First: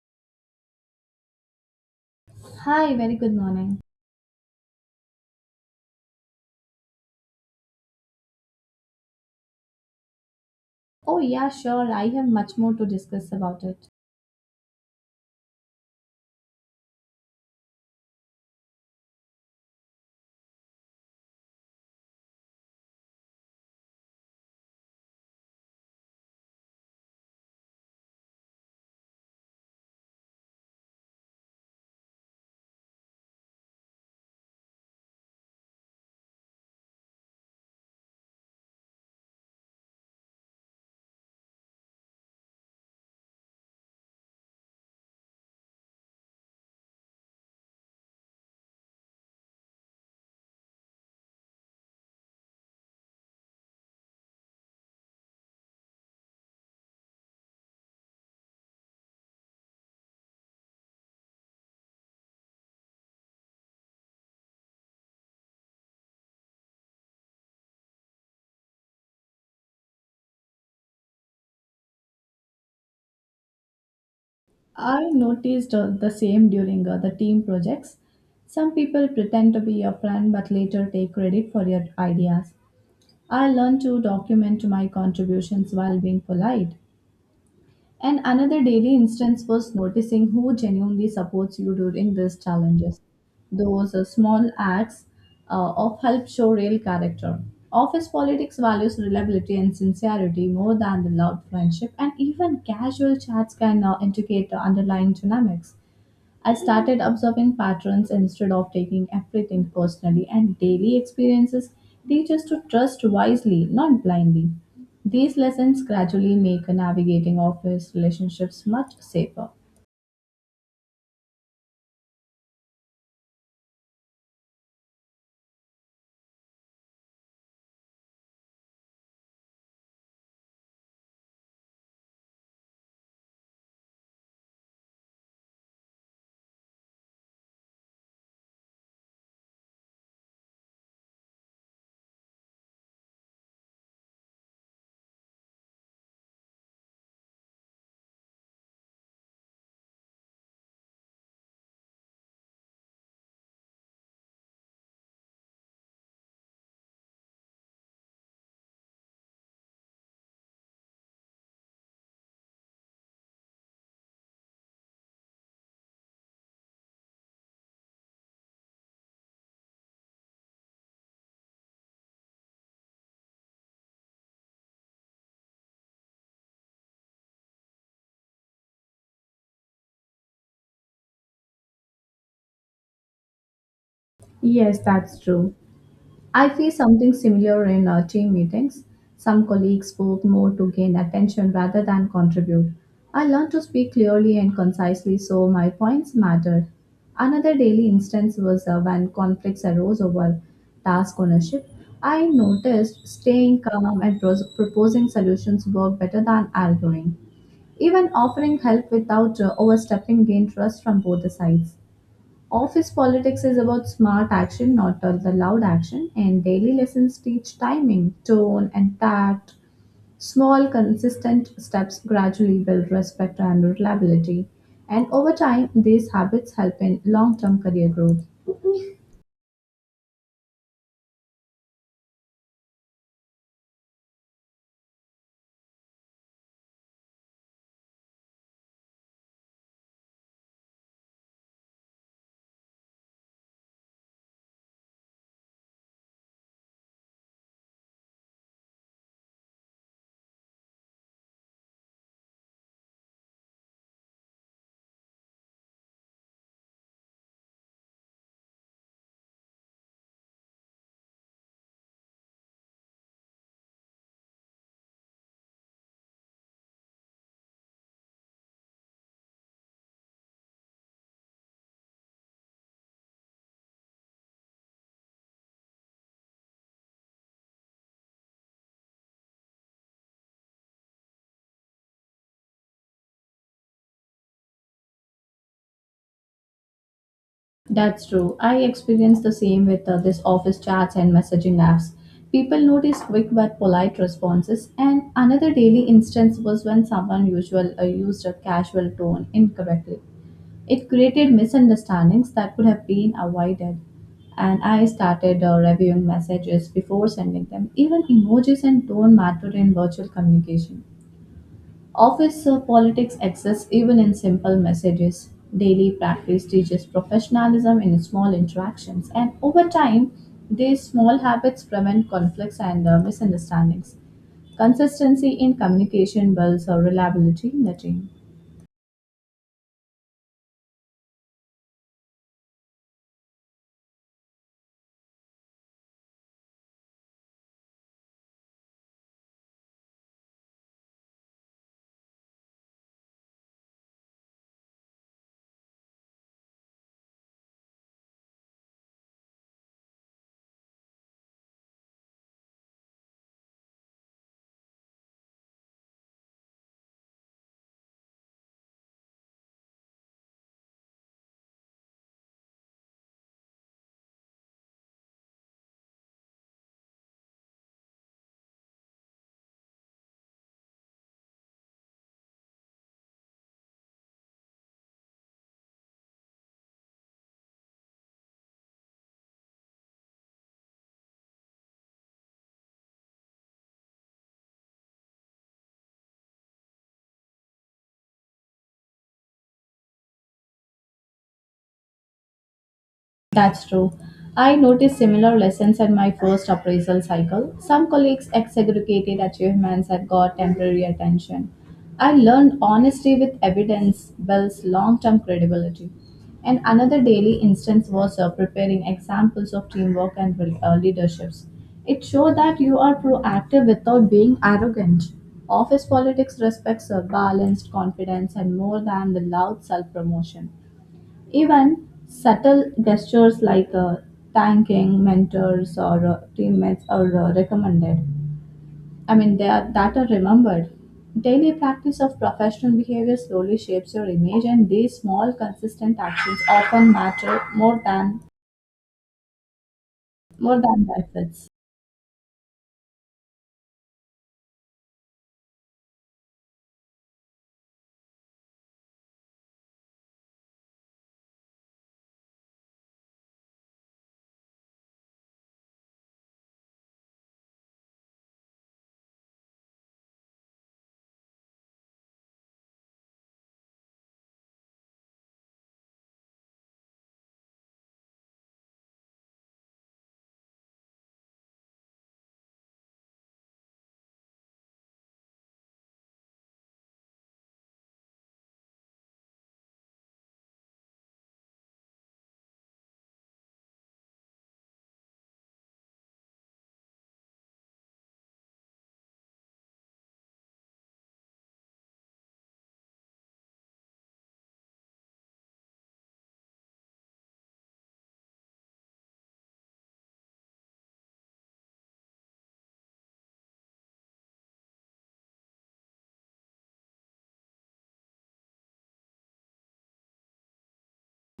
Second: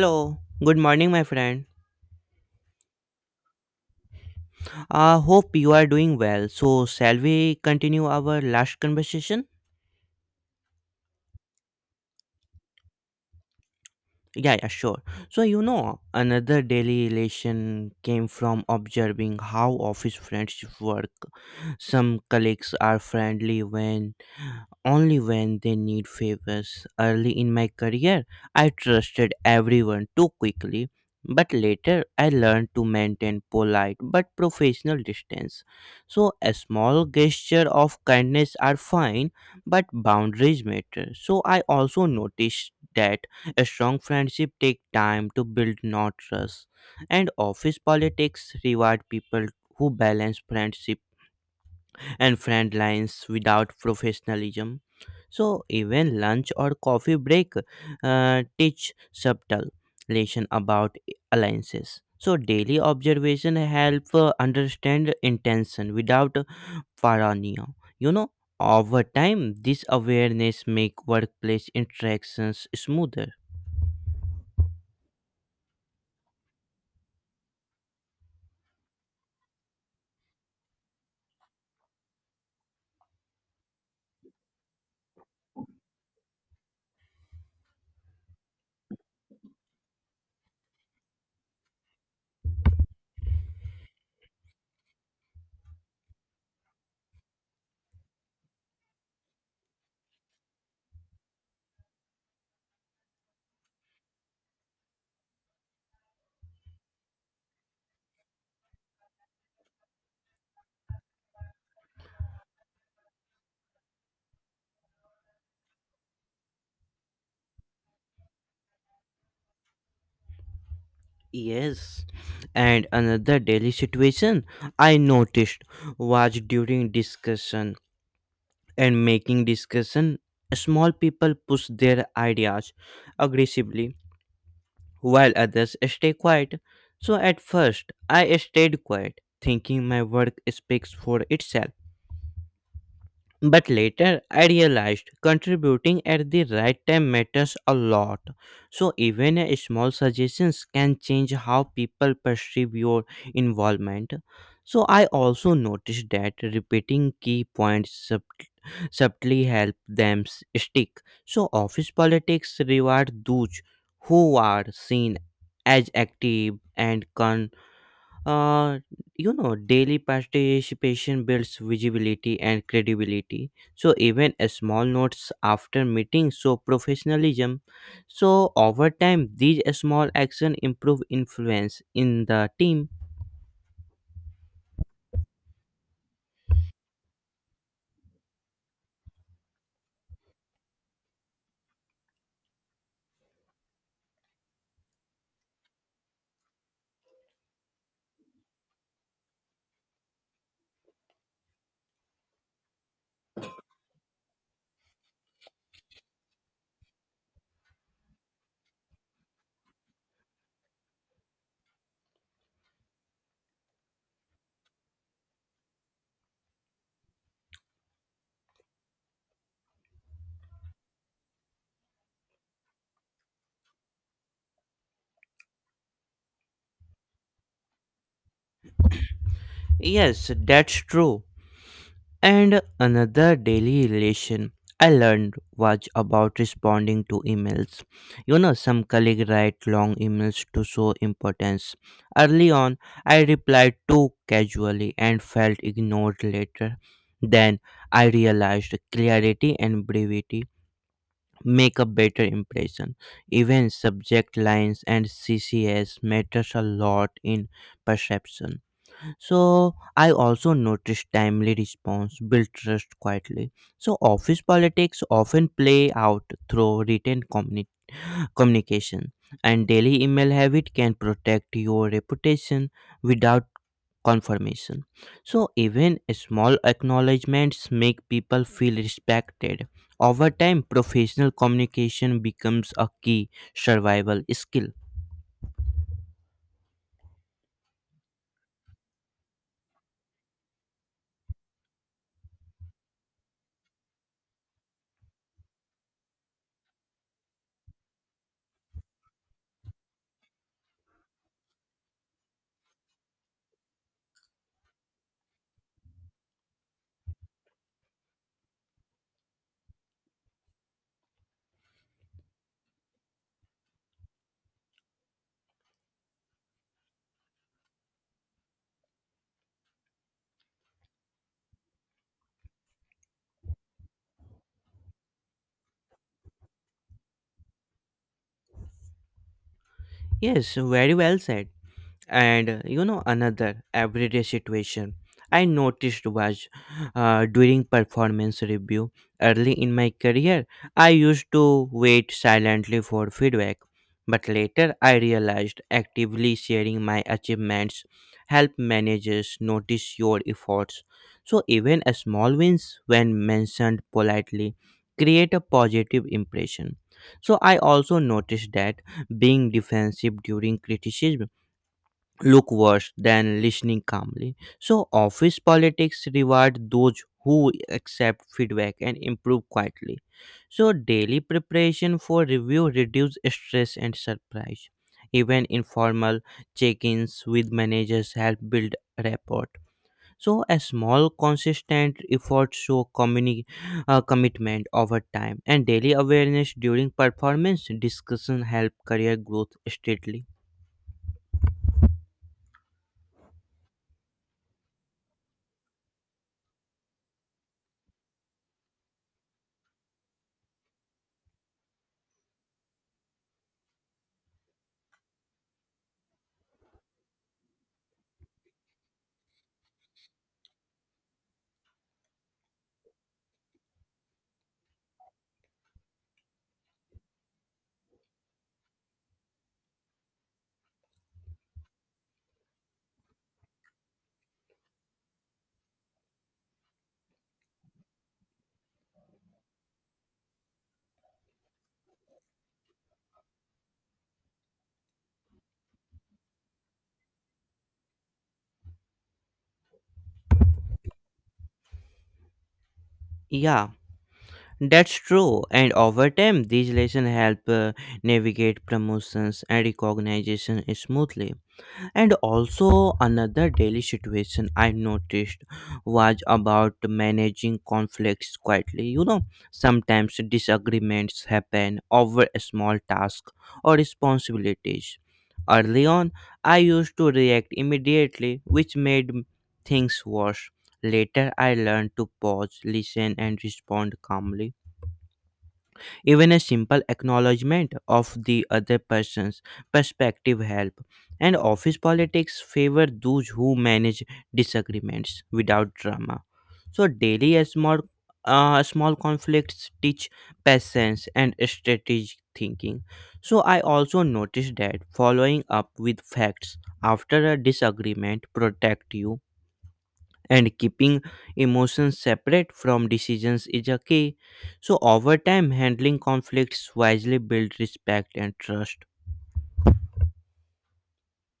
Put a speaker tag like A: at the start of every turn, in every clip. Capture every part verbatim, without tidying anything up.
A: Hello, good morning, my friend.
B: Hi, very good morning.
A: I hope you are doing well. So, shall we continue our last conversation?
B: Oh, yeah, sure. I have much more to discuss about it.
A: Yeah, yeah, sure. So, you know, another daily relation came from observing how office friendships work. Some colleagues are friendly when only when they need favors. Early in my career, I trusted everyone too quickly, but later I learned to maintain polite but professional distance. So, a small gesture of kindness are fine, but boundaries matter. So, I also noticed that a strong friendship take time to build, not trust. And office politics reward people who balance friendship and friend lines without professionalism. So even lunch or coffee break uh, teach subtle lesson about alliances. So daily observation help uh, understand intention without paranoia. You know, over time, this awareness make workplace interactions smoother.
B: I noticed uh, the same during uh, the team projects. Some people pretend to be your friend but later take credit for your ideas. I learned to document my contributions while being polite. And another daily instance was noticing who genuinely supports you during these challenges. Those uh, small acts uh, of help show real character. Office politics values reliability and sincerity more than the loud friendship, and even casual chats can uh, indicate the underlying dynamics. I started observing patterns instead of taking everything personally, and daily experiences teach us to trust wisely, not blindly. These lessons gradually make navigating office relationships much safer.
A: Yes, and another daily situation I noticed was during discussion and making discussion. Small people push their ideas aggressively while others stay quiet. So at first, I stayed quiet, thinking my work speaks for itself. But later I realized contributing at the right time matters a lot. So even a small suggestions can change how people perceive your involvement. So I also noticed that repeating key points sub- subtly help them s- stick. So office politics reward those who are seen as active and uh, you know daily participation builds visibility and credibility. So even a small notes after meeting show professionalism. So over time these small action improve influence in the team.
B: Yes, that's true. I feel something similar in uh, team meetings. Some colleagues spoke more to gain attention rather than contribute. I learned to speak clearly and concisely so my points mattered. Another daily instance was uh, when conflicts arose over task ownership. I noticed staying calm and pros- proposing solutions work better than arguing. Even offering help without uh, overstepping gained trust from both the sides. Office politics is about smart action, not all the loud action, and daily lessons teach timing, tone, and tact. Small, consistent steps gradually build respect and reliability. And over time, these habits help in long term career growth.
A: Yes, that's true. And another daily relation I learned was about responding to emails. You know, some colleagues write long emails to show importance. Early on, I replied too casually and felt ignored later. Then I realized clarity and brevity make a better impression. Even subject lines and C Cs matters a lot in perception. So I also noticed timely response build trust quietly. So office politics often play out through written communi- communication, and daily email habit can protect your reputation without confirmation. So even small acknowledgments make people feel respected. Over time, professional communication becomes a key survival skill.
B: That's true. I experienced the same with uh, this office chats and messaging apps. People notice quick but polite responses. And another daily instance was when someone usual uh, used a casual tone incorrectly. It created misunderstandings that could have been avoided. And I started uh, reviewing messages before sending them. Even emojis and tone mattered in virtual communication. Office uh, politics exists even in simple messages. Daily practice teaches professionalism in small interactions, and over time, these small habits prevent conflicts and uh, misunderstandings. Consistency in communication builds uh, reliability in the team.
A: Yes, very well said. And uh, you know, another everyday situation I noticed was uh, during performance review. Early in my career, I used to wait silently for feedback, but later I realized actively sharing my achievements help managers notice your efforts. So even a small wins when mentioned politely create a positive impression. So I also noticed that being defensive during criticism look worse than listening calmly. So, office politics reward those who accept feedback and improve quietly. So, daily preparation for review reduce stress and surprise. Even informal check ins with managers help build rapport. So, a small, consistent effort show communi- uh, commitment over time, and daily awareness during performance discussion help career growth steadily.
B: That's true. I noticed similar lessons at my first appraisal cycle. Some colleagues exaggerated achievements and got temporary attention. I learned honesty with evidence builds long term credibility. And another daily instance was uh, preparing examples of teamwork and re- uh, leaderships. It showed that you are proactive without being arrogant. Office politics respects a balanced confidence and more than the loud self promotion. Even subtle gestures like uh, thanking mentors or uh, teammates are uh, recommended. I mean, they are, that are remembered. Daily practice of professional behavior slowly shapes your image, and these small, consistent actions often matter more than more than benefits.
A: Yeah, that's true, and over time, these lessons help uh, navigate promotions and recognition smoothly. And also, another daily situation I noticed was about managing conflicts quietly. You know, sometimes disagreements happen over a small task or responsibilities. Early on, I used to react immediately, which made things worse. Later, I learned to pause, listen, and respond calmly. Even a simple acknowledgement of the other person's perspective help. And office politics favor those who manage disagreements without drama. So daily a small uh, small conflicts teach patience and strategic thinking. So I also noticed that following up with facts after a disagreement protect you, and keeping emotions separate from decisions is a key. So, over time, handling conflicts wisely builds respect and trust.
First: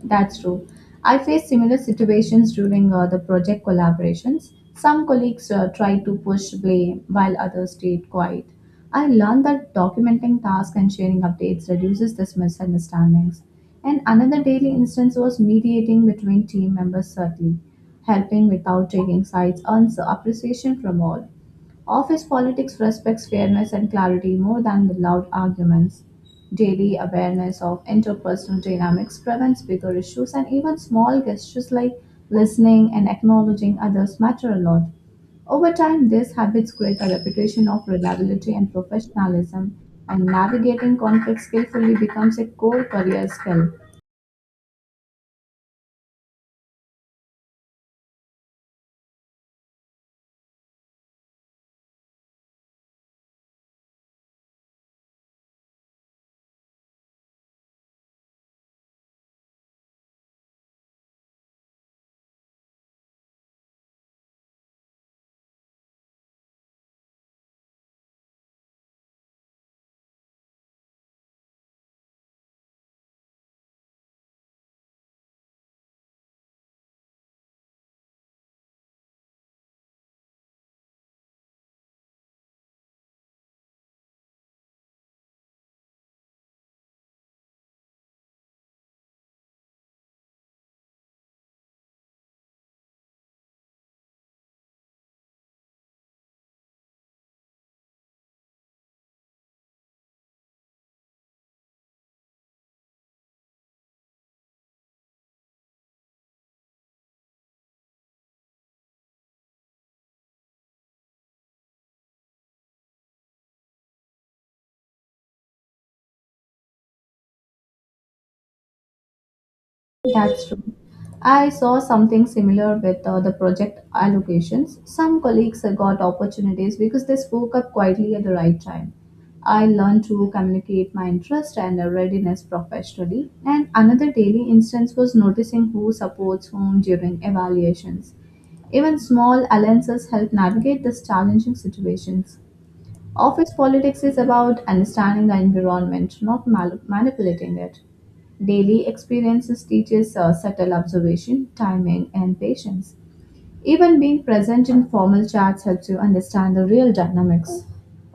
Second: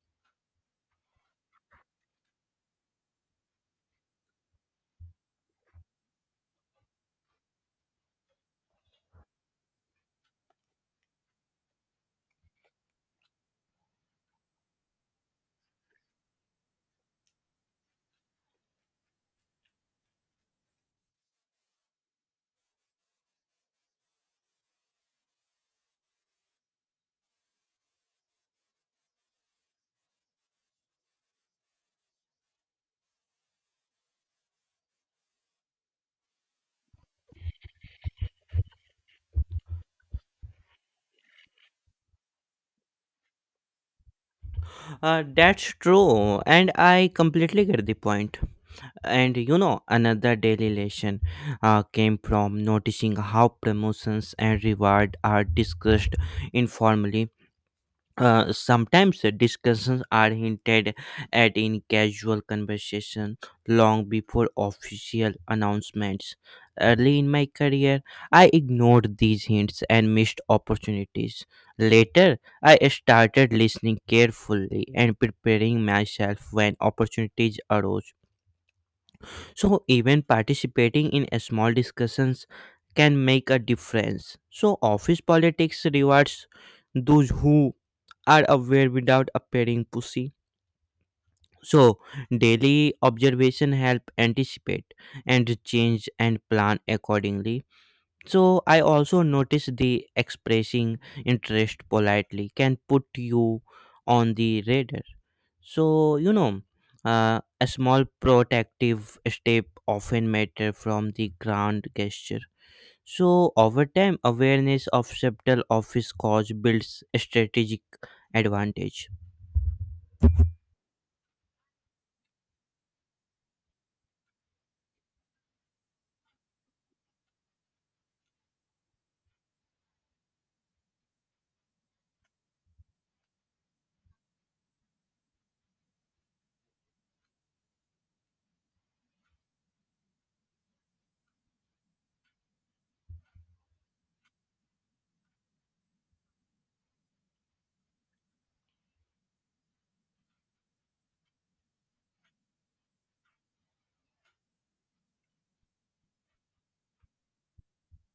B: That's true. I faced similar situations during uh, the project collaborations. Some colleagues uh, tried to push blame while others stayed quiet. I learned that documenting tasks and sharing updates reduces these misunderstandings. And another daily instance was mediating between team members, certainly, helping without taking sides earns appreciation from all. Office politics respects fairness and clarity more than the loud arguments. Daily awareness of interpersonal dynamics prevents bigger issues, and even small gestures like listening and acknowledging others matter a lot. Over time, these habits create a reputation of reliability and professionalism, and navigating conflict skillfully becomes a core career skill.
A: Uh, that's true, and I completely get the point. And you know, another daily lesson uh, came from noticing how promotions and reward are discussed informally. Uh, sometimes uh, discussions are hinted at in casual conversation long before official announcements. Early in my career, I ignored these hints and missed opportunities. Later, I started listening carefully and preparing myself when opportunities arose. So, even participating in a small discussions can make a difference. So, office politics rewards those who are aware without appearing pushy. So, daily observation help anticipate and change and plan accordingly. So, I also notice the expressing interest politely can put you on the radar. So, you know, uh, a small protective step often matter from the grand gesture. So, over time, awareness of subtle office cause builds strategic advantage.
B: That's true. I saw something similar with uh, the project allocations. Some colleagues uh, got opportunities because they spoke up quietly at the right time. I learned to communicate my interest and uh, readiness professionally. And another daily instance was noticing who supports whom during evaluations. Even small alliances help navigate these challenging situations. Office politics is about understanding the environment, not mal- manipulating it. Daily experiences teaches uh, subtle observation, timing, and patience. Even being present in formal chats helps you understand the real dynamics.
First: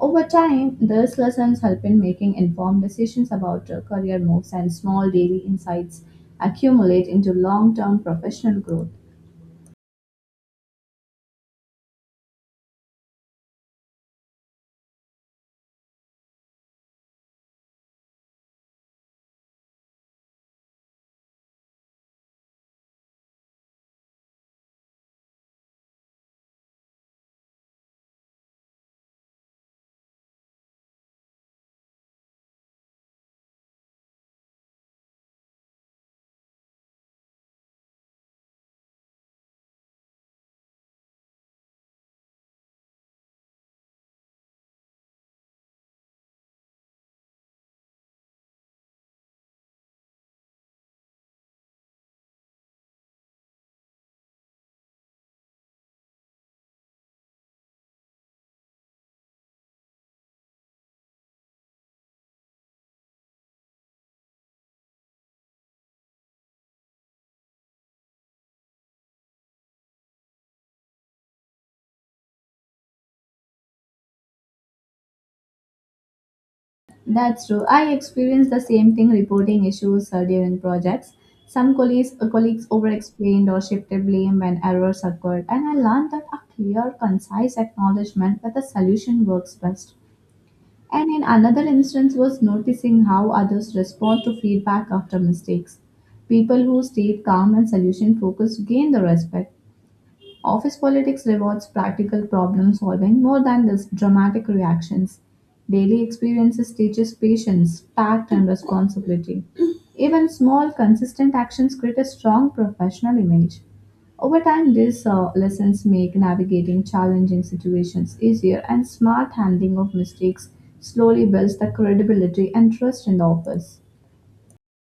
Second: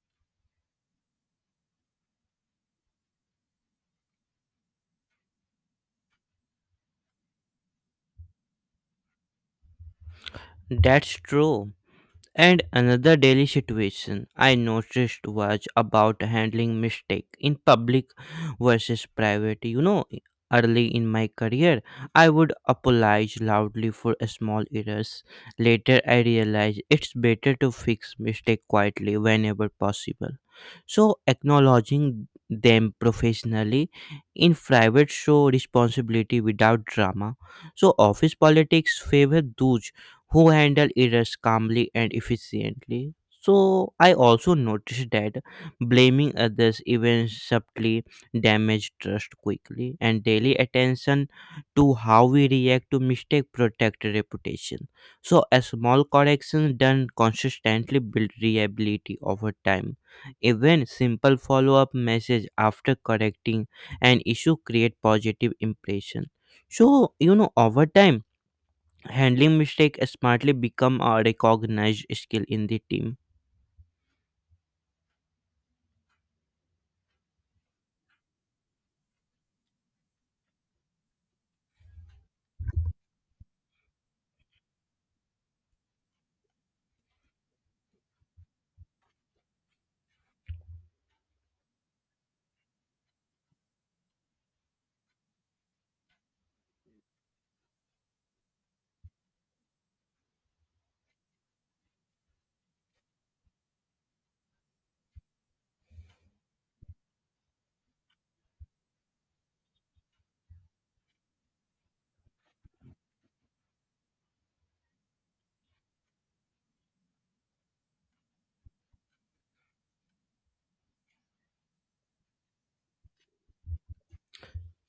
B: Over time, these lessons help in making informed decisions about uh, career moves and small daily insights accumulate into long-term professional growth.
A: That's true. And another daily situation I noticed was about handling mistake in public versus private. You know, early in my career, I would apologize loudly for small errors. Later, I realized it's better to fix mistake quietly whenever possible. So, acknowledging them professionally in private show responsibility without drama. So, office politics favor those who handle errors calmly and efficiently. So I also noticed that blaming others even subtly damage trust quickly, and daily attention to how we react to mistake protect reputation. So a small correction done consistently build reliability over time. Even simple follow-up message after correcting an issue create positive impression. So you know, over time, handling mistake smartly become a recognized skill in the team.
B: That's true. I experienced the same thing reporting issues uh, during projects. Some colleagues, uh, colleagues over explained or shifted blame when errors occurred, and I learned that a clear, concise acknowledgement that the solution works best. And in another instance, was noticing how others respond to feedback after mistakes. People who stayed calm and solution focused gained the respect. Office politics rewards practical problem solving more than this dramatic reactions. Daily experiences teaches patience, tact and responsibility. Even small consistent actions create a strong professional image. Over time, these uh, lessons make navigating challenging situations easier and smart handling of mistakes slowly builds the credibility and trust in the office.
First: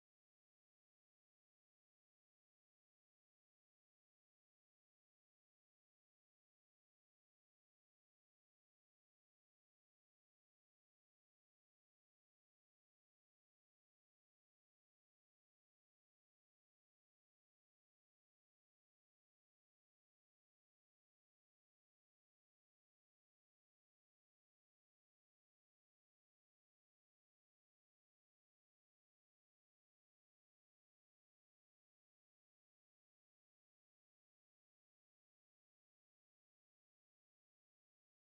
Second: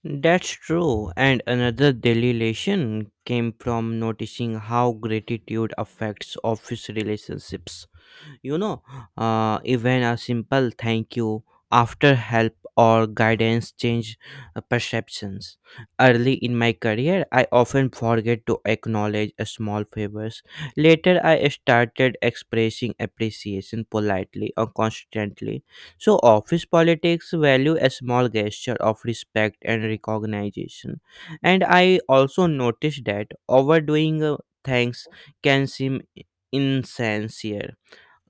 A: That's true, and another daily lesson came from noticing how gratitude affects office relationships. You know, uh, even a simple thank you after help or guidance change uh, perceptions. Early in my career, I often forget to acknowledge a small favors. Later, I started expressing appreciation politely or constantly. So, office politics value a small gesture of respect and recognition. And I also noticed that overdoing uh, thanks can seem insincere,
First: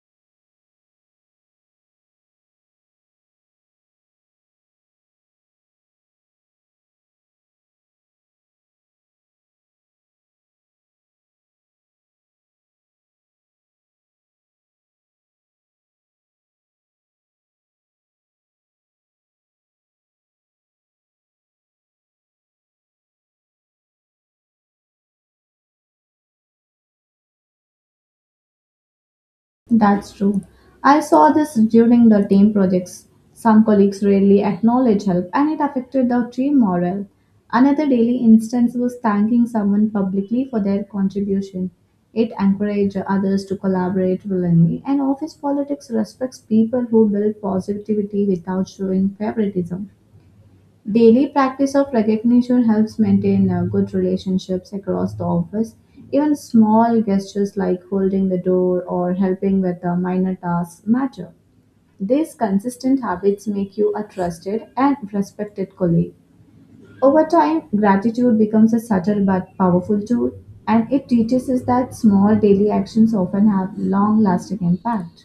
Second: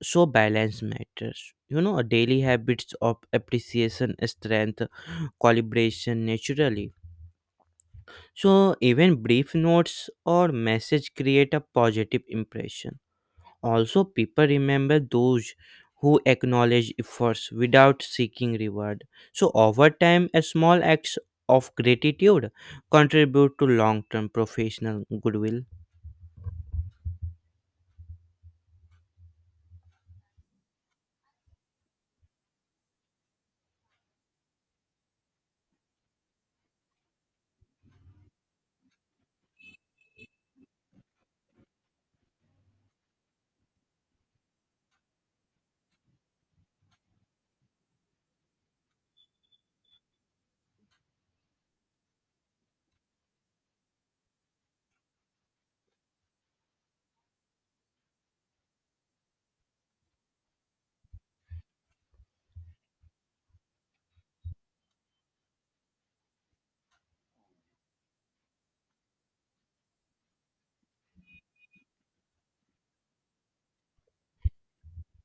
A: so balance matters. You know, daily habits of appreciation strength calibration naturally. So even brief notes or message create a positive impression. Also, people remember those who acknowledge efforts without seeking reward. So over time, a small acts of gratitude contribute to long term professional goodwill.
B: That's true. I saw this during the team projects. Some colleagues rarely acknowledge help and it affected the team morale. Another daily instance was thanking someone publicly for their contribution. It encouraged others to collaborate willingly, and office politics respects people who build positivity without showing favoritism. Daily practice of recognition helps maintain uh, good relationships across the office. Even small gestures like holding the door or helping with a minor tasks matter. These consistent habits make you a trusted and respected colleague. Over time, gratitude becomes a subtle but powerful tool, and it teaches us that small daily actions often have long lasting impact.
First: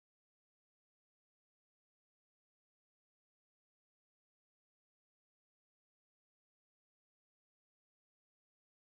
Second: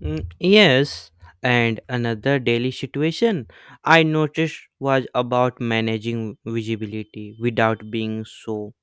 A: Mm, yes, and another daily situation I noticed was about managing visibility without being so,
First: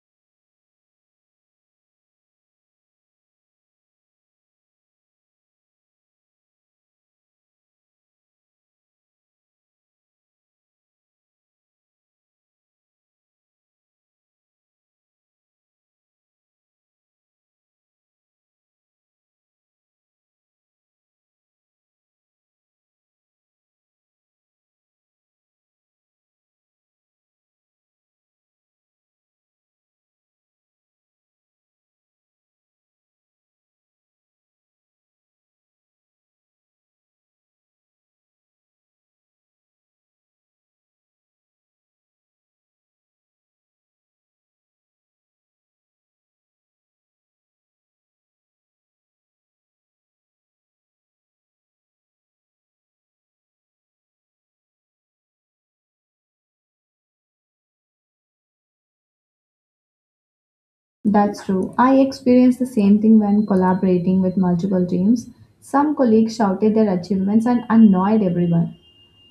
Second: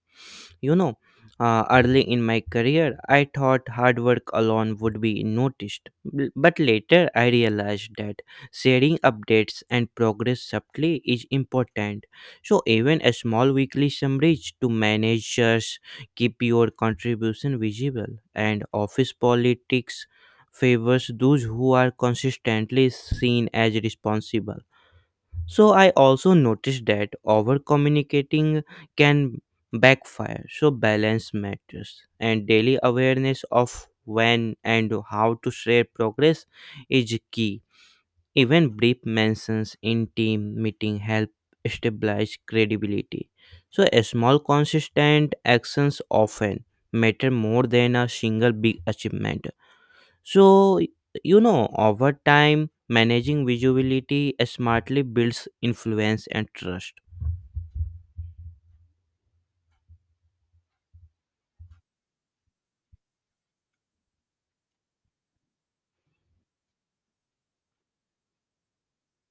A: you know, uh, early in my career, I thought hard work alone would be noticed, b- but later I realized that sharing updates and progress subtly is important. So, even a small weekly summaries to managers keep your contribution visible, and office politics favors those who are consistently seen as responsible. So I also noticed that over communicating can backfire. So balance matters, and daily awareness of when and how to share progress is key. Even brief mentions in team meeting help stabilize credibility. So a small consistent actions often matter more than a single big achievement. So, you know, over time, managing visibility smartly builds influence and trust.
B: That's true. I experienced the same thing when collaborating with multiple teams. Some colleagues shouted their achievements and annoyed everyone.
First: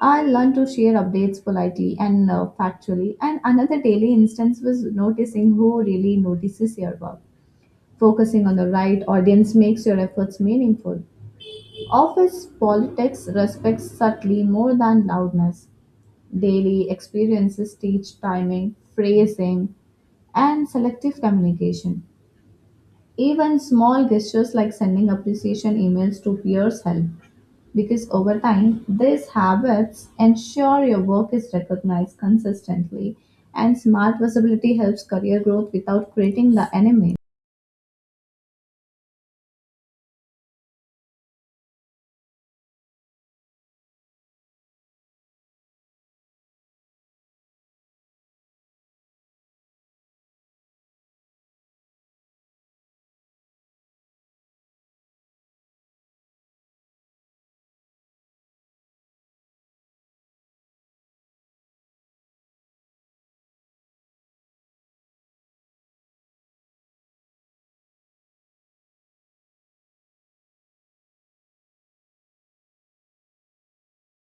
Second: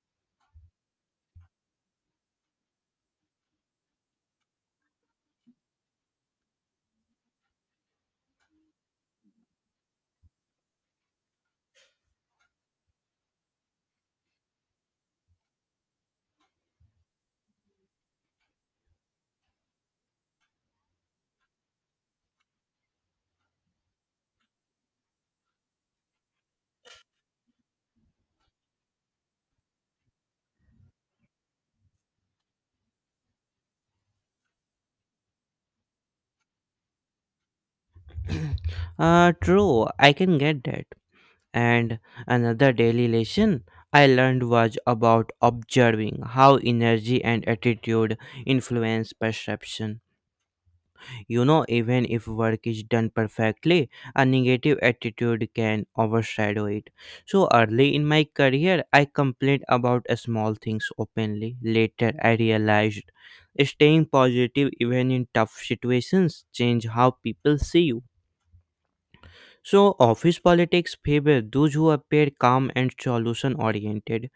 B: I learned to share updates politely and uh, factually. And another daily instance was noticing who really notices your work. Focusing on the right audience makes your efforts meaningful. Office politics respects subtlety more than loudness. Daily experiences teach timing, phrasing, and selective communication. Even small gestures like sending appreciation emails to peers help because over time, these habits ensure your work is recognized consistently, and smart visibility helps career growth without creating the enemy.
A: Uh, true, I can get that. And another daily lesson I learned was about observing how energy and attitude influence perception. You know, even if work is done perfectly, a negative attitude can overshadow it. So early in my career, I complained about uh, small things openly. Later, I realized staying positive even in tough situations change how people see you. So office politics favor those who appear calm and solution oriented.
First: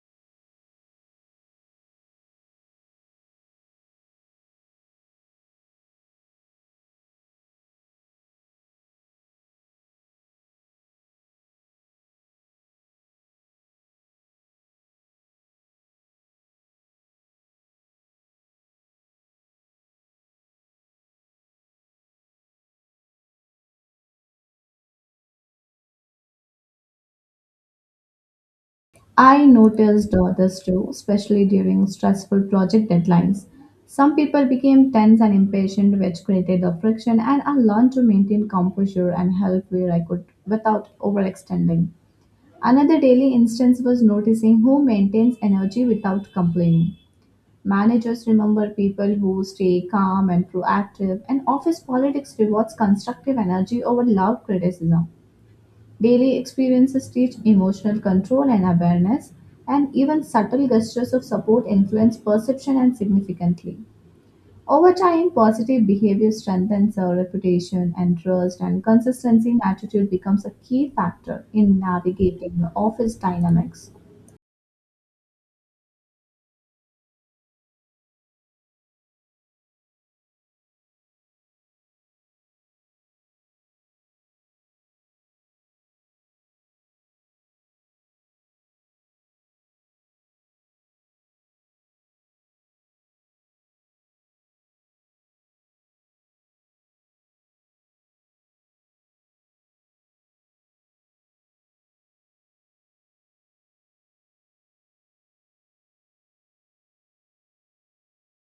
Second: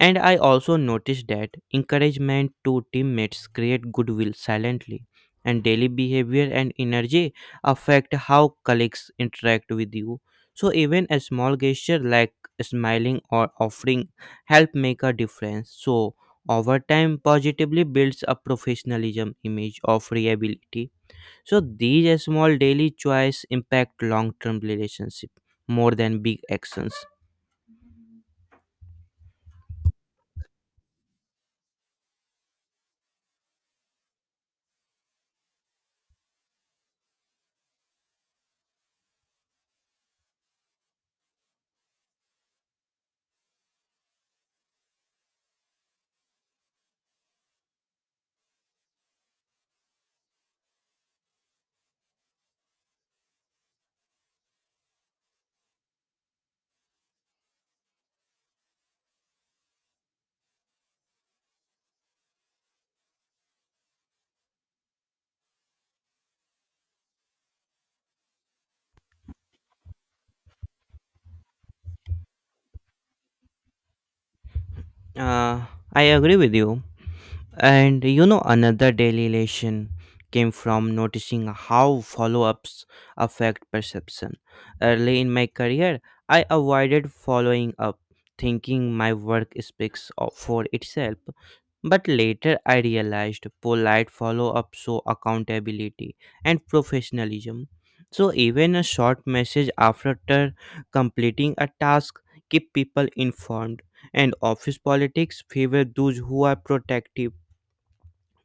A: And I also noticed that encouragement to teammates create goodwill silently, and daily behavior and energy affect how colleagues interact with you. So even a small gesture like smiling or offering help make a difference. So over time, positively builds a professionalism image of reliability. So these small daily choice impact long-term relationship more than big actions.
B: I noticed others too, especially during stressful project deadlines. Some people became tense and impatient, which created a friction, and I learned to maintain composure and help where I could without overextending. Another daily instance was noticing who maintains energy without complaining. Managers remember people who stay calm and proactive, and office politics rewards constructive energy over loud criticism. Daily experiences teach emotional control and awareness, and even subtle gestures of support influence perception and significantly. Over time, positive behavior strengthens our reputation and trust, and consistency in attitude becomes a key factor in navigating the office dynamics.
A: Uh, I agree with you. And you know, another daily elation came from noticing how follow ups affect perception. Early in my career, I avoided following up, thinking my work speaks o- for itself. But later, I realized polite follow up show accountability and professionalism. So, even a short message after completing a task keep people informed, and office politics favor those who are protective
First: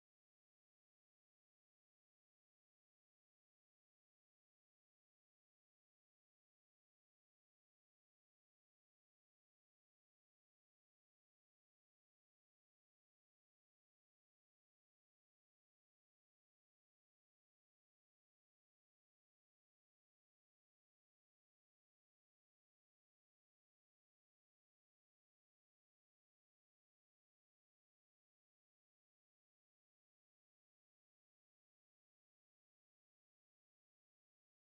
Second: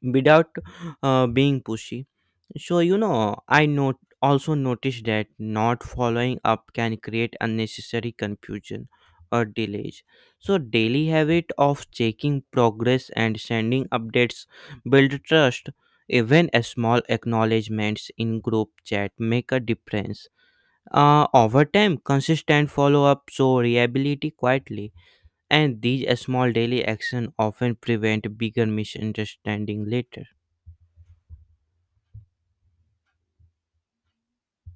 A: without uh, being pushy. So, you know, I not also noticed that not following up can create unnecessary confusion or delays. So, daily habit of checking progress and sending updates build trust. Even a small acknowledgements in group chat make a difference. Uh, over time, consistent follow up show reliability quietly, and these small daily action often prevent bigger misunderstanding later.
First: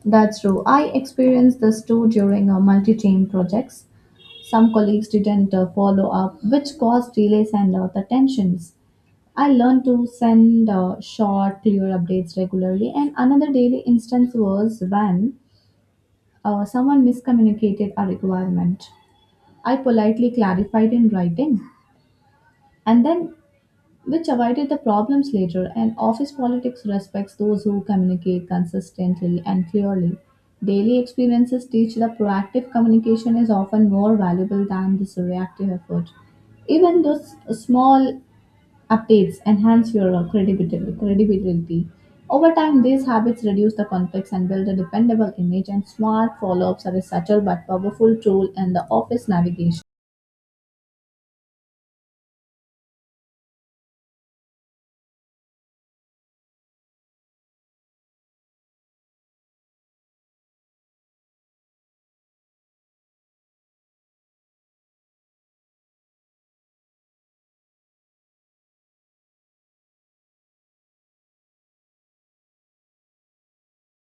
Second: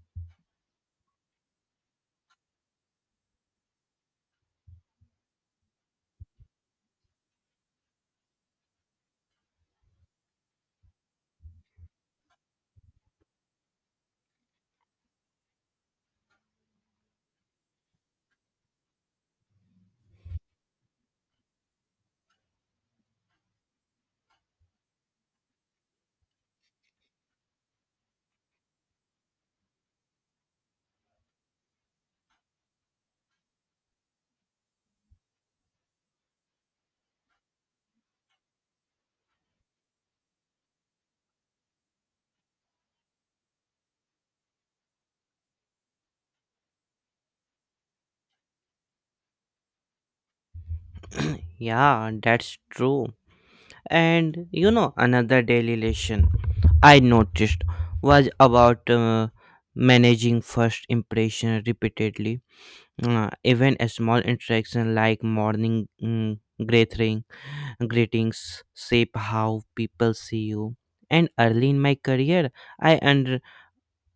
B: That's true. I experienced this too during uh, multi-team projects. Some colleagues didn't uh, follow up, which caused delays and uh, the tensions. I learned to send uh, short, clear updates regularly. And another daily instance was when uh, someone miscommunicated a requirement. I politely clarified in writing, and then which avoided the problems later, and office politics respects those who communicate consistently and clearly. Daily experiences teach that proactive communication is often more valuable than this reactive effort. Even those small updates enhance your uh, credibility. credibility. Over time, these habits reduce the conflicts and build a dependable image, and smart follow ups are a subtle but powerful tool in the office navigation.
A: Yeah, that's true. And you know, another daily lesson I noticed was about uh, managing first impression repeatedly. Uh, even a small interaction like morning mm, greeting, greetings shape how people see you. And early in my career, I under,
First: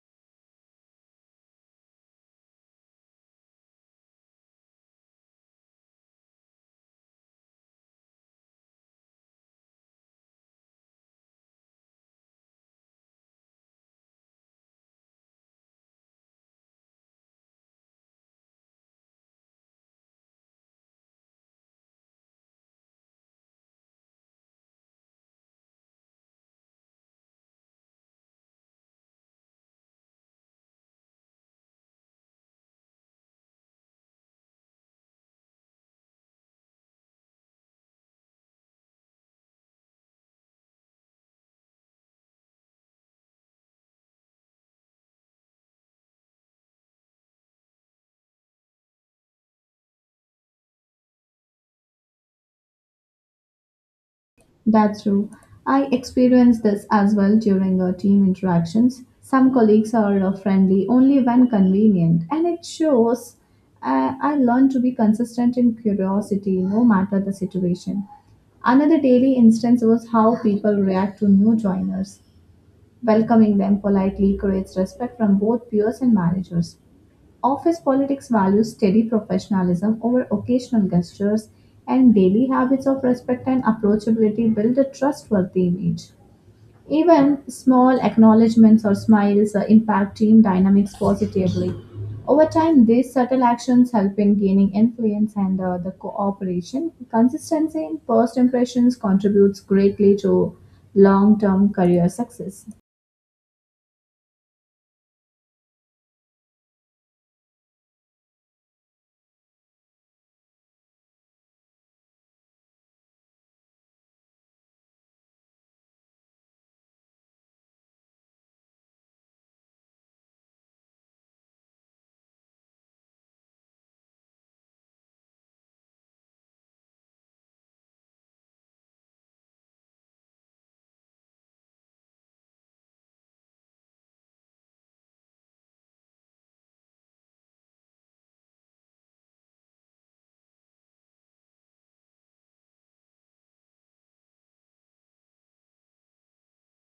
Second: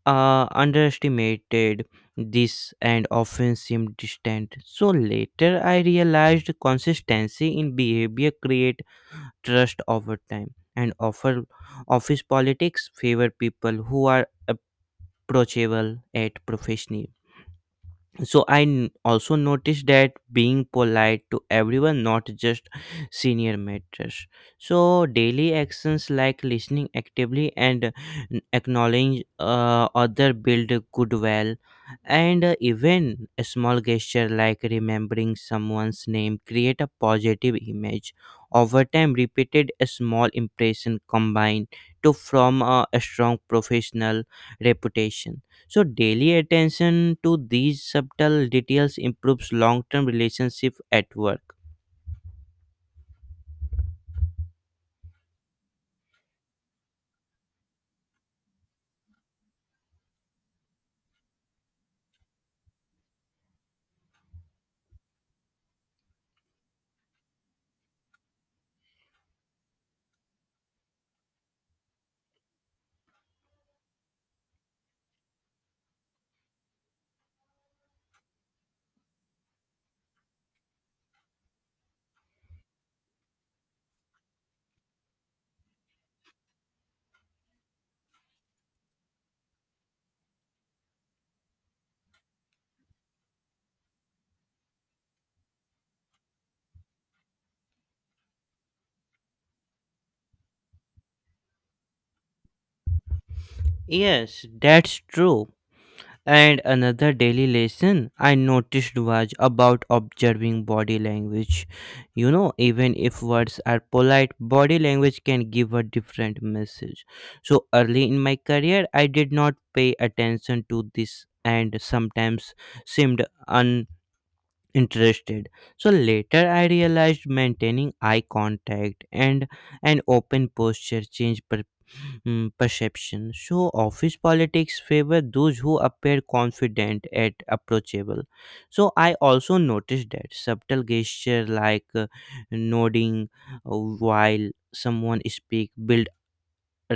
A: uh, underestimated this and often seemed distant. So later, I realized consistency in behavior created trust over time, and offer office politics favor people who are approachable at professional. So I n- also noticed that being polite to everyone, not just senior, matters. So daily actions like listening actively and n- acknowledging uh, other build a goodwill, and uh, even a small gesture like remembering someone's name create a positive image. Over time, repeated a small impression combined to form a a strong professional reputation. So daily attention to these subtle details improves long-term relationship at work.
B: That's true. I experienced this as well during uh, team interactions. Some colleagues are uh, friendly only when convenient, and it shows. Uh, I learned to be consistent in curiosity no matter the situation. Another daily instance was how people react to new joiners. Welcoming them politely creates respect from both peers and managers. Office politics values steady professionalism over occasional gestures, and daily habits of respect and approachability build a trustworthy image. Even small acknowledgements or smiles uh, impact team dynamics positively. Over time, these subtle actions help in gaining influence and uh, the cooperation. Consistency in first impressions contributes greatly to long term career success.
A: Yes, that's true. And another daily lesson I noticed was about observing body language. You know, even if words are polite, body language can give a different message. So early in my career, I did not pay attention to this and sometimes seemed interested. So later I realized maintaining eye contact and an open posture change per, mm, perception. So office politics favor those who appear confident and approachable. So I also noticed that subtle gesture like uh, nodding uh, while someone speak build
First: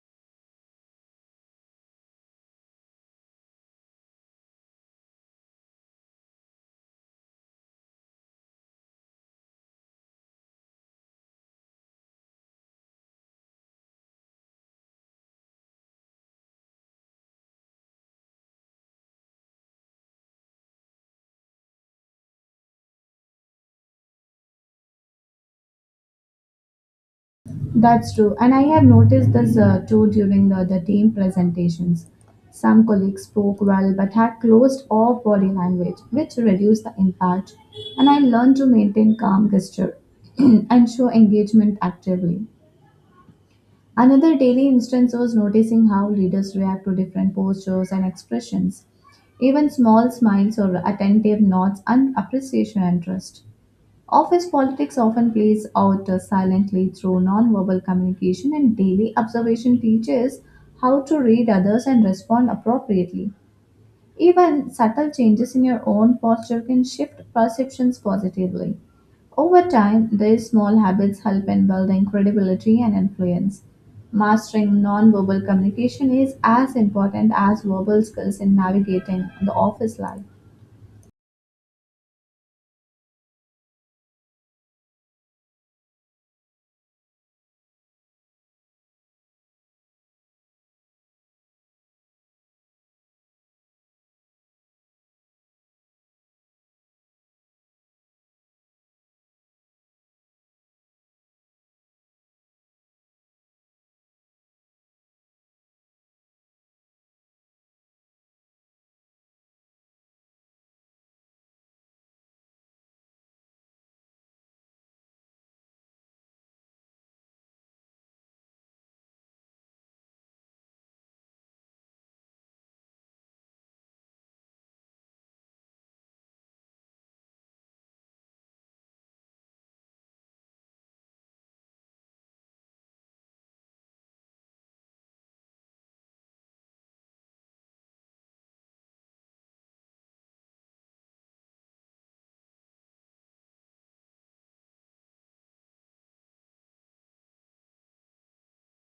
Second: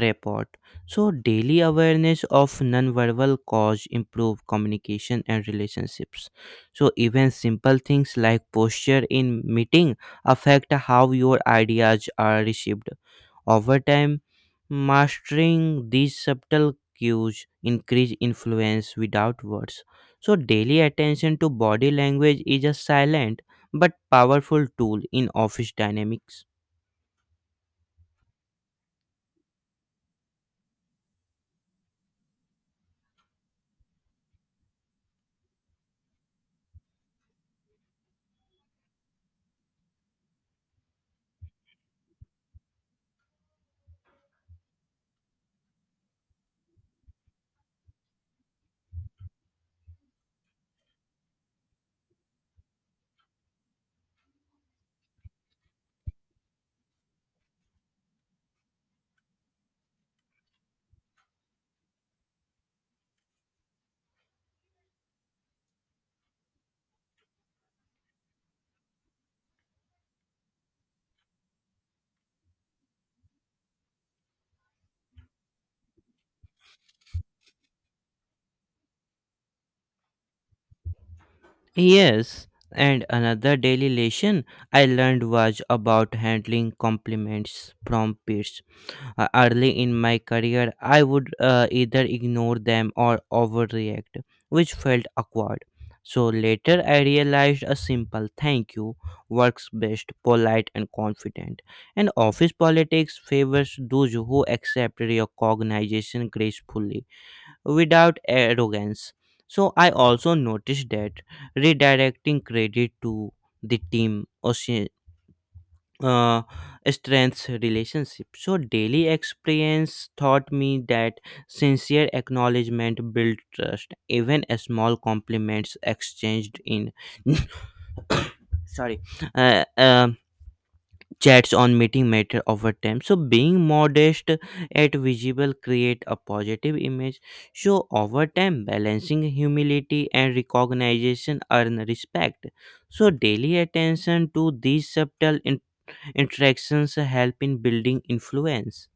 A: report. So daily awareness of nonverbal cause improve communication and relationships. So even simple things like posture in meeting affect how your ideas are received. Over time, mastering these subtle cues increase influence without words. So daily attention to body language is a silent but powerful tool in office dynamics.
B: That's true. And I have noticed this uh, too during the, the team presentations. Some colleagues spoke well but had closed off body language, which reduced the impact. And I learned to maintain calm gesture and show engagement actively. Another daily instance was noticing how leaders react to different postures and expressions. Even small smiles or attentive nods and appreciation and trust. Office politics often plays out uh, silently through nonverbal communication, and daily observation teaches how to read others and respond appropriately. Even subtle changes in your own posture can shift perceptions positively. Over time, these small habits help in building credibility and influence. Mastering nonverbal communication is as important as verbal skills in navigating the office life.
A: Yes, and another daily lesson I learned was about handling compliments from peers. Uh, early in my career, I would uh, either ignore them or overreact, which felt awkward. So later, I realized a simple thank you works best, polite and confident. And office politics favors those who accept recognition gracefully without arrogance. So I also noticed that redirecting credit to the team or uh, strengths relationship. So daily experience taught me that sincere acknowledgement build trust. Even a small compliments exchanged in sorry uh, um chats on meeting matter over time, so being modest at visible create a positive image, so over time balancing humility and recognition earn respect, so daily attention to these subtle in- interactions help in building influence.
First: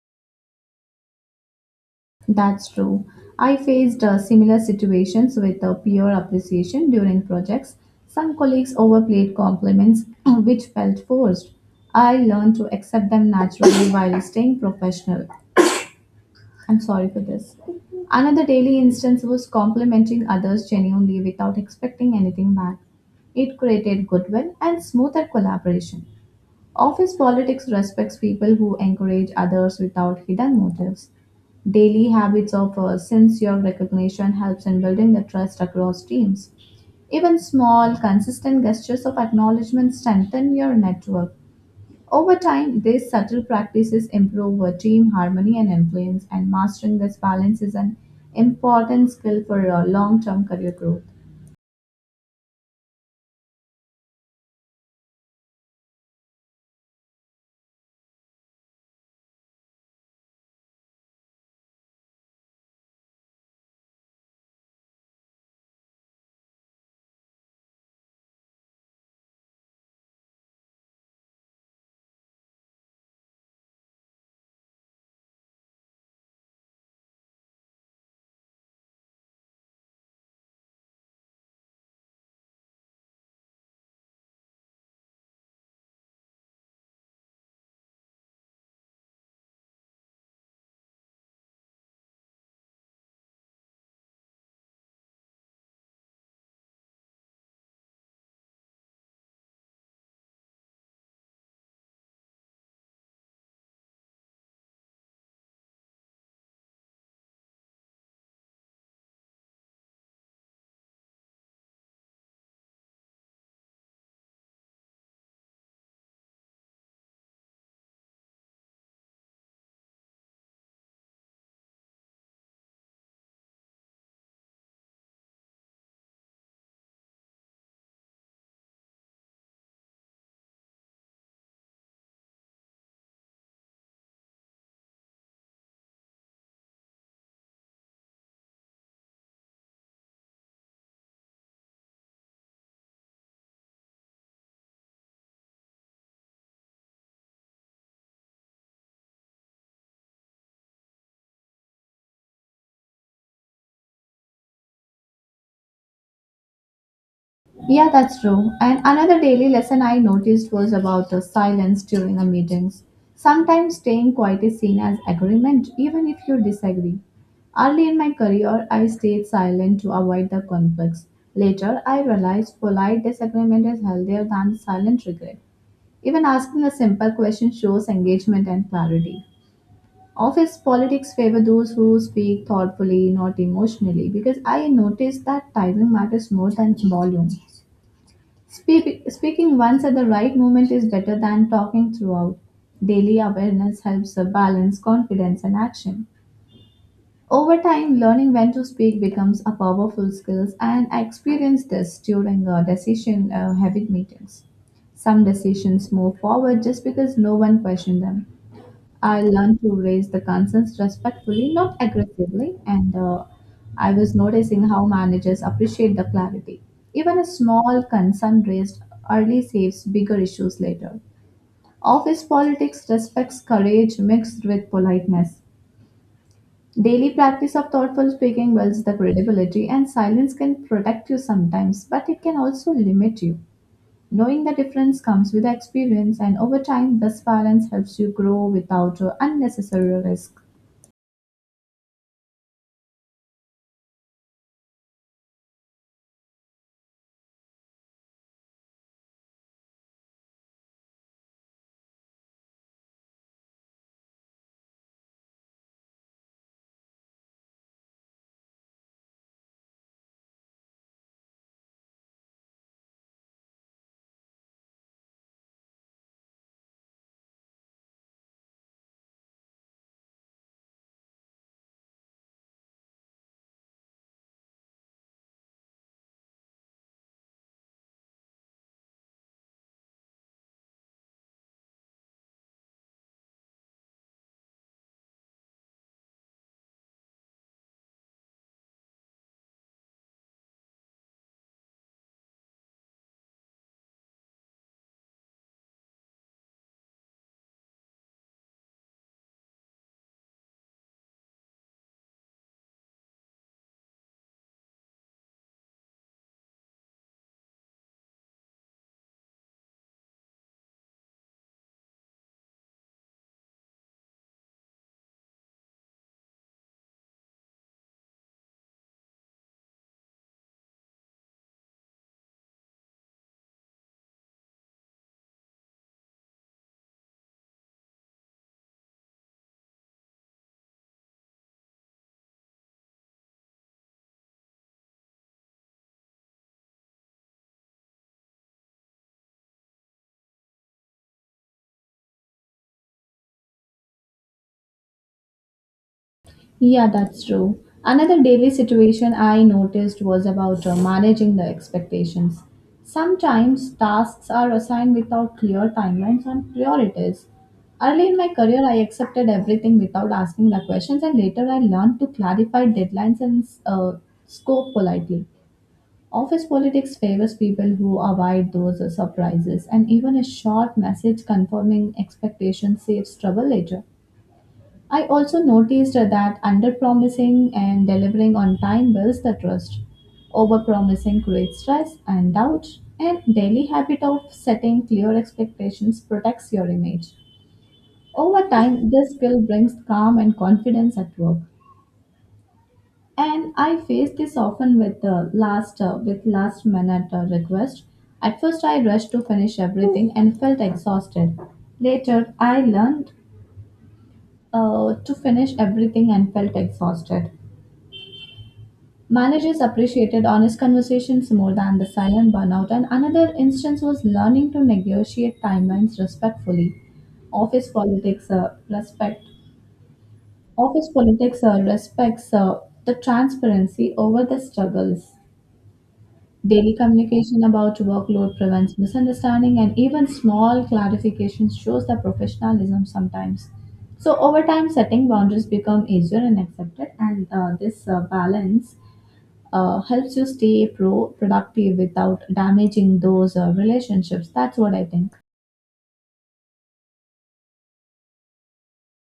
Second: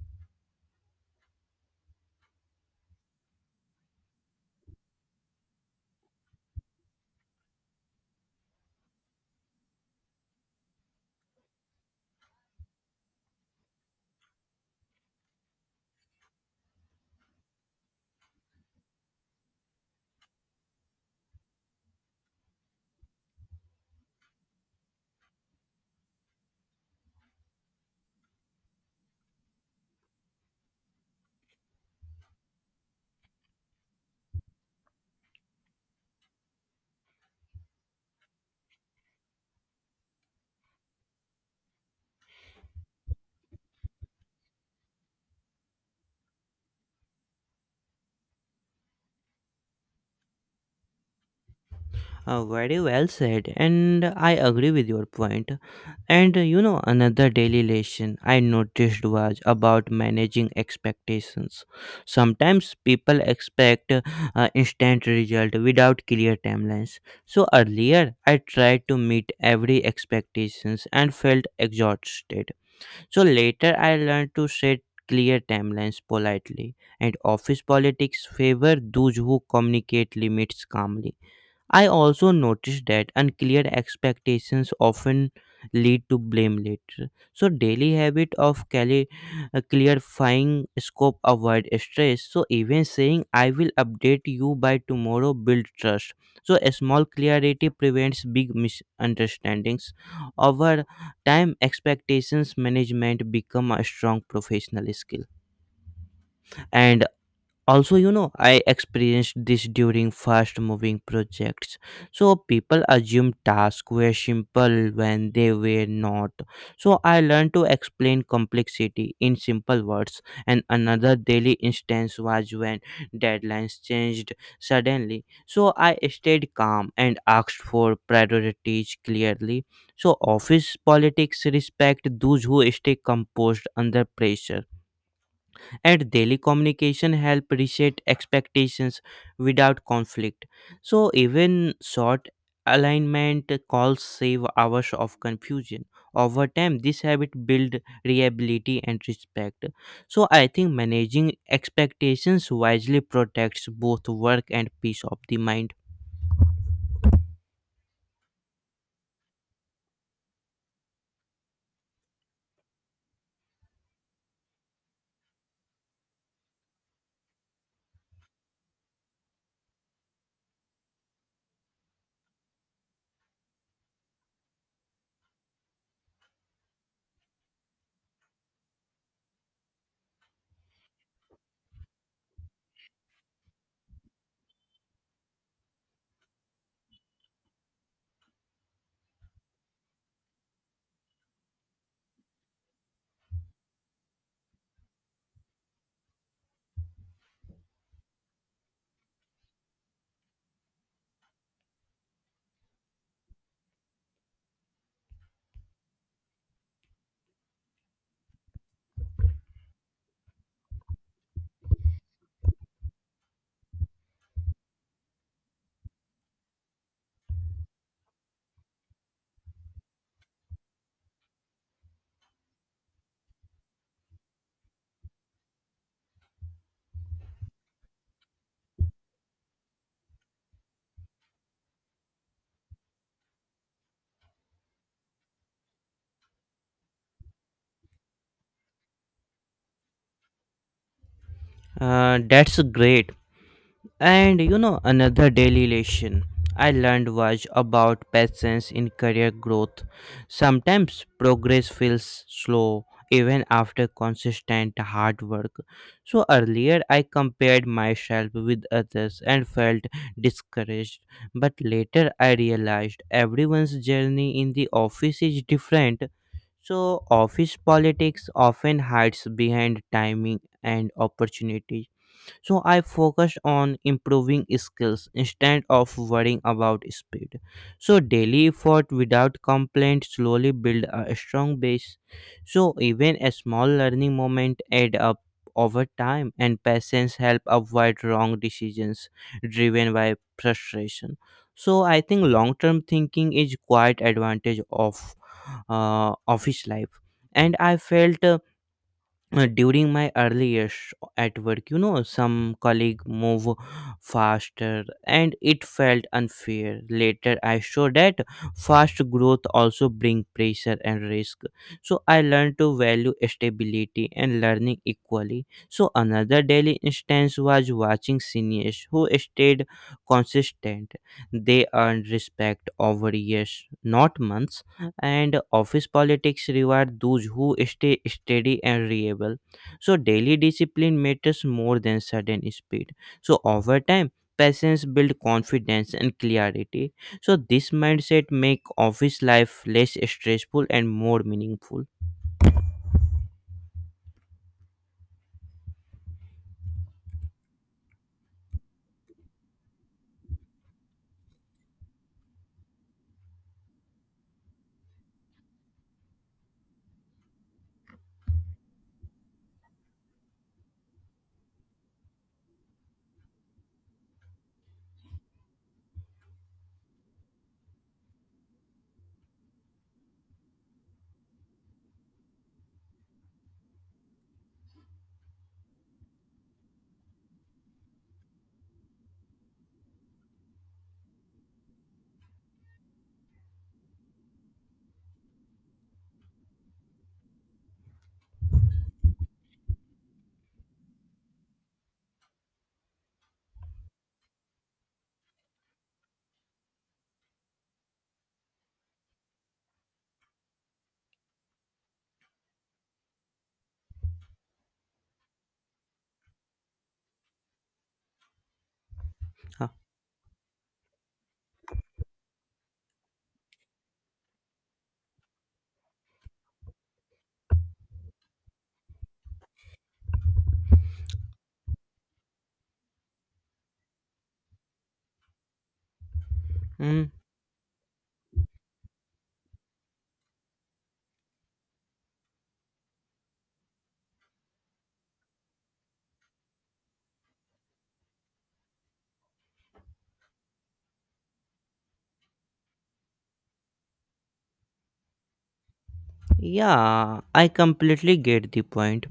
B: That's true. I faced uh, similar situations with uh, peer appreciation during projects. Some colleagues overplayed compliments, which felt forced. I learned to accept them naturally while staying professional. I'm sorry for this. Another daily instance was complimenting others genuinely without expecting anything back. It created goodwill and smoother collaboration. Office politics respects people who encourage others without hidden motives. Daily habits of uh, sincere recognition helps in building the trust across teams. Even small, consistent gestures of acknowledgement strengthen your network. Over time, these subtle practices improve uh, team harmony and influence, and mastering this balance is an important skill for uh, long-term career growth.
A: Uh, very well said, and I agree with your point. And uh, you know, another daily lesson I noticed was about managing expectations. Sometimes people expect uh, uh, instant result without clear timelines. So earlier, I tried to meet every expectations and felt exhausted. So later, I learned to set clear timelines politely, and office politics favor those who communicate limits calmly. I also noticed that unclear expectations often lead to blame later. So daily habit of cali- uh, clarifying scope avoid stress. So even saying I will update you by tomorrow build trust. So a small clarity prevents big misunderstandings. Over time expectations management become a strong professional skill. And also, you know, I experienced this during fast moving projects, so people assumed tasks were simple when they were not, so I learned to explain complexity in simple words. And another daily instance was when deadlines changed suddenly, so I stayed calm and asked for priorities clearly, so office politics respect those who stay composed under pressure, and daily communication help reset expectations without conflict, so even short alignment calls save hours of confusion. Over time this habit build reliability and respect, so I think managing expectations wisely protects both work and peace of the mind.
B: Yeah, that's true. And another daily lesson I noticed was about the silence during the meetings. Sometimes staying quiet is seen as agreement, even if you disagree. Early in my career, I stayed silent to avoid the conflicts. Later, I realized polite disagreement is healthier than silent regret. Even asking a simple question shows engagement and clarity. Office politics favor those who speak thoughtfully, not emotionally, because I noticed that timing matters more than volume. Speak, speaking once at the right moment is better than talking throughout. Daily awareness helps uh, balance confidence and action. Over time, learning when to speak becomes a powerful skill, and I experienced this during uh, decision uh, heavy meetings. Some decisions move forward just because no one questioned them. I learned to raise the concerns respectfully, not aggressively, and uh, I was noticing how managers appreciate the clarity. Even a small concern raised early saves bigger issues later. Office politics respects courage mixed with politeness. Daily practice of thoughtful speaking builds the credibility, and silence can protect you sometimes, but it can also limit you. Knowing the difference comes with experience, and over time, this balance helps you grow without uh, unnecessary risk.
A: Uh, that's great. And you know, another daily lesson I learned was about patience in career growth. Sometimes progress feels slow even after consistent hard work. So earlier I compared myself with others and felt discouraged, but later I realized everyone's journey in the office is different. So office politics often hides behind timing and opportunities, so I focused on improving skills instead of worrying about speed, so daily effort without complaint slowly build a strong base, so even a small learning moment add up over time, and patience help avoid wrong decisions driven by frustration. So I think long term thinking is quite advantage of uh, office life. And I felt uh, uh, during my early years at work, you know, some colleague move faster and it felt unfair. Later I saw that fast growth also bring pressure and risk, so I learned to value stability and learning equally. So another daily instance was watching seniors who stayed consistent. They earned respect over years not months, and office politics reward those who stay steady and reliable. So daily discipline matters more than sudden speed. So over time, patience builds confidence and clarity. So this mindset make office life less stressful and more meaningful.
B: Yeah, that's true. Another daily situation I noticed was about uh, managing the expectations. Sometimes tasks are assigned without clear timelines and priorities. Early in my career, I accepted everything without asking the questions, and later I learned to clarify deadlines and uh, scope politely. Office politics favors people who avoid those uh, surprises, and even a short message confirming expectations saves trouble later. I also noticed that underpromising and delivering on time builds the trust. Overpromising creates stress and doubt, and daily habit of setting clear expectations protects your image. Over time, this skill brings calm and confidence at work. And I face this often with the last uh, with last minute uh, request. At first, I rushed to finish everything and felt exhausted. Later, I learned uh, to finish everything and felt exhausted. Managers
A: Huh.
B: appreciated honest conversations more than the silent burnout, and another instance was learning to negotiate timelines respectfully. Office politics uh, respect office politics uh, respects uh, the transparency over the struggles. Daily
A: Mm,
B: communication about workload prevents misunderstanding, and even small clarifications shows the professionalism sometimes. So over time, setting boundaries become easier and accepted, and uh, this uh, balance uh, helps you stay pro productive without damaging those uh, relationships. That's what I think.
A: yeah, I completely get the point.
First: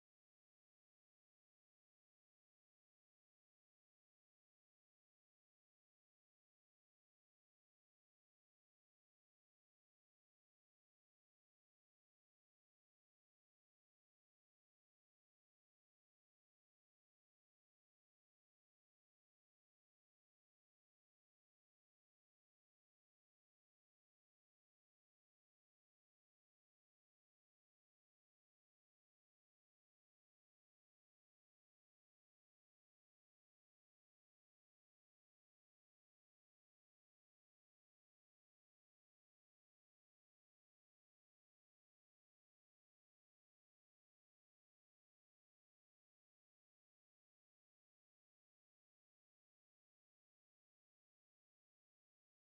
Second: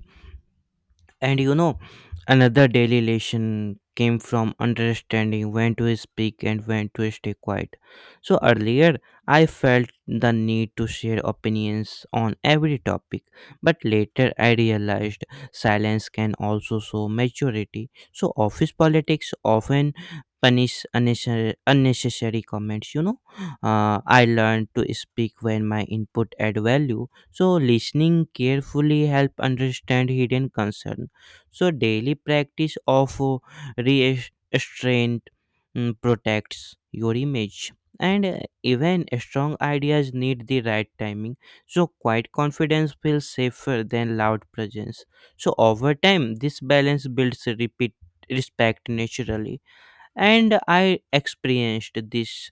A: And you know, another daily lesson came from understanding when to speak and when to stay quiet. So earlier, I felt the need to share opinions on every topic, but later I realized silence can also show maturity. So office politics often punish unnecessary, unnecessary comments, you know. uh, I learned to speak when my input add value, so listening carefully help understand hidden concern, so daily practice of uh, restraint mm, protects your image. And uh, even strong ideas need the right timing. So quiet confidence feels safer than loud presence. So over time, this balance builds repeat respect naturally. And I experienced this,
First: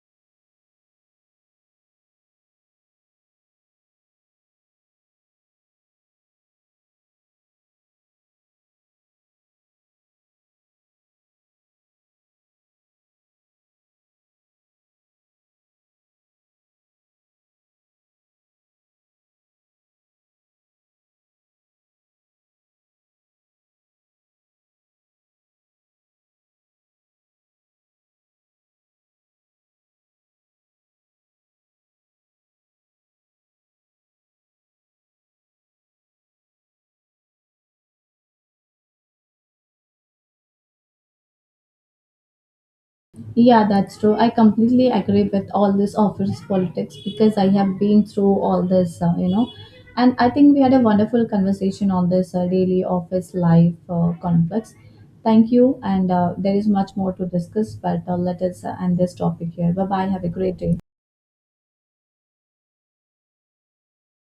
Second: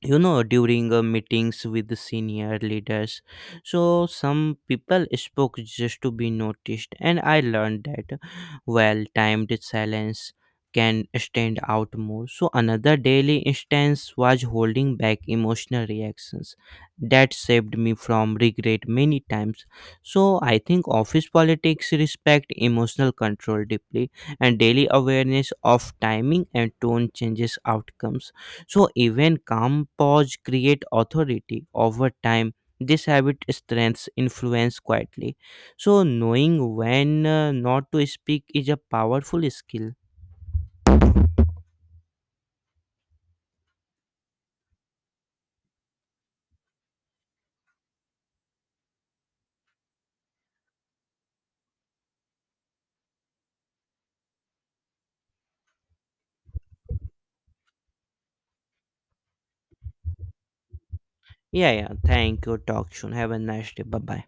A: you know, during uh, meetings with the senior leaders, so some people spoke just to be noticed and I learned that well timed silence can stand out more. So another daily instance was holding back emotional reactions that saved me from regret many times. So I think office politics respect emotional control deeply, and daily awareness of timing and tone changes outcomes, so even calm pause create authority. Over time, this habit strengthens influence quietly. So knowing when uh, not to speak is a powerful skill.
B: Yeah, that's true. I completely agree with all this office politics because I have been through all this, uh, you know. And I think we had a wonderful conversation on this uh, daily office life uh, complex. Thank you. And uh, there is much more to discuss, but uh, let us uh, end this topic here. Bye bye. Have a great day.
A: Yeah, yeah. Thank you. Talk soon. Have a nice day. Bye bye.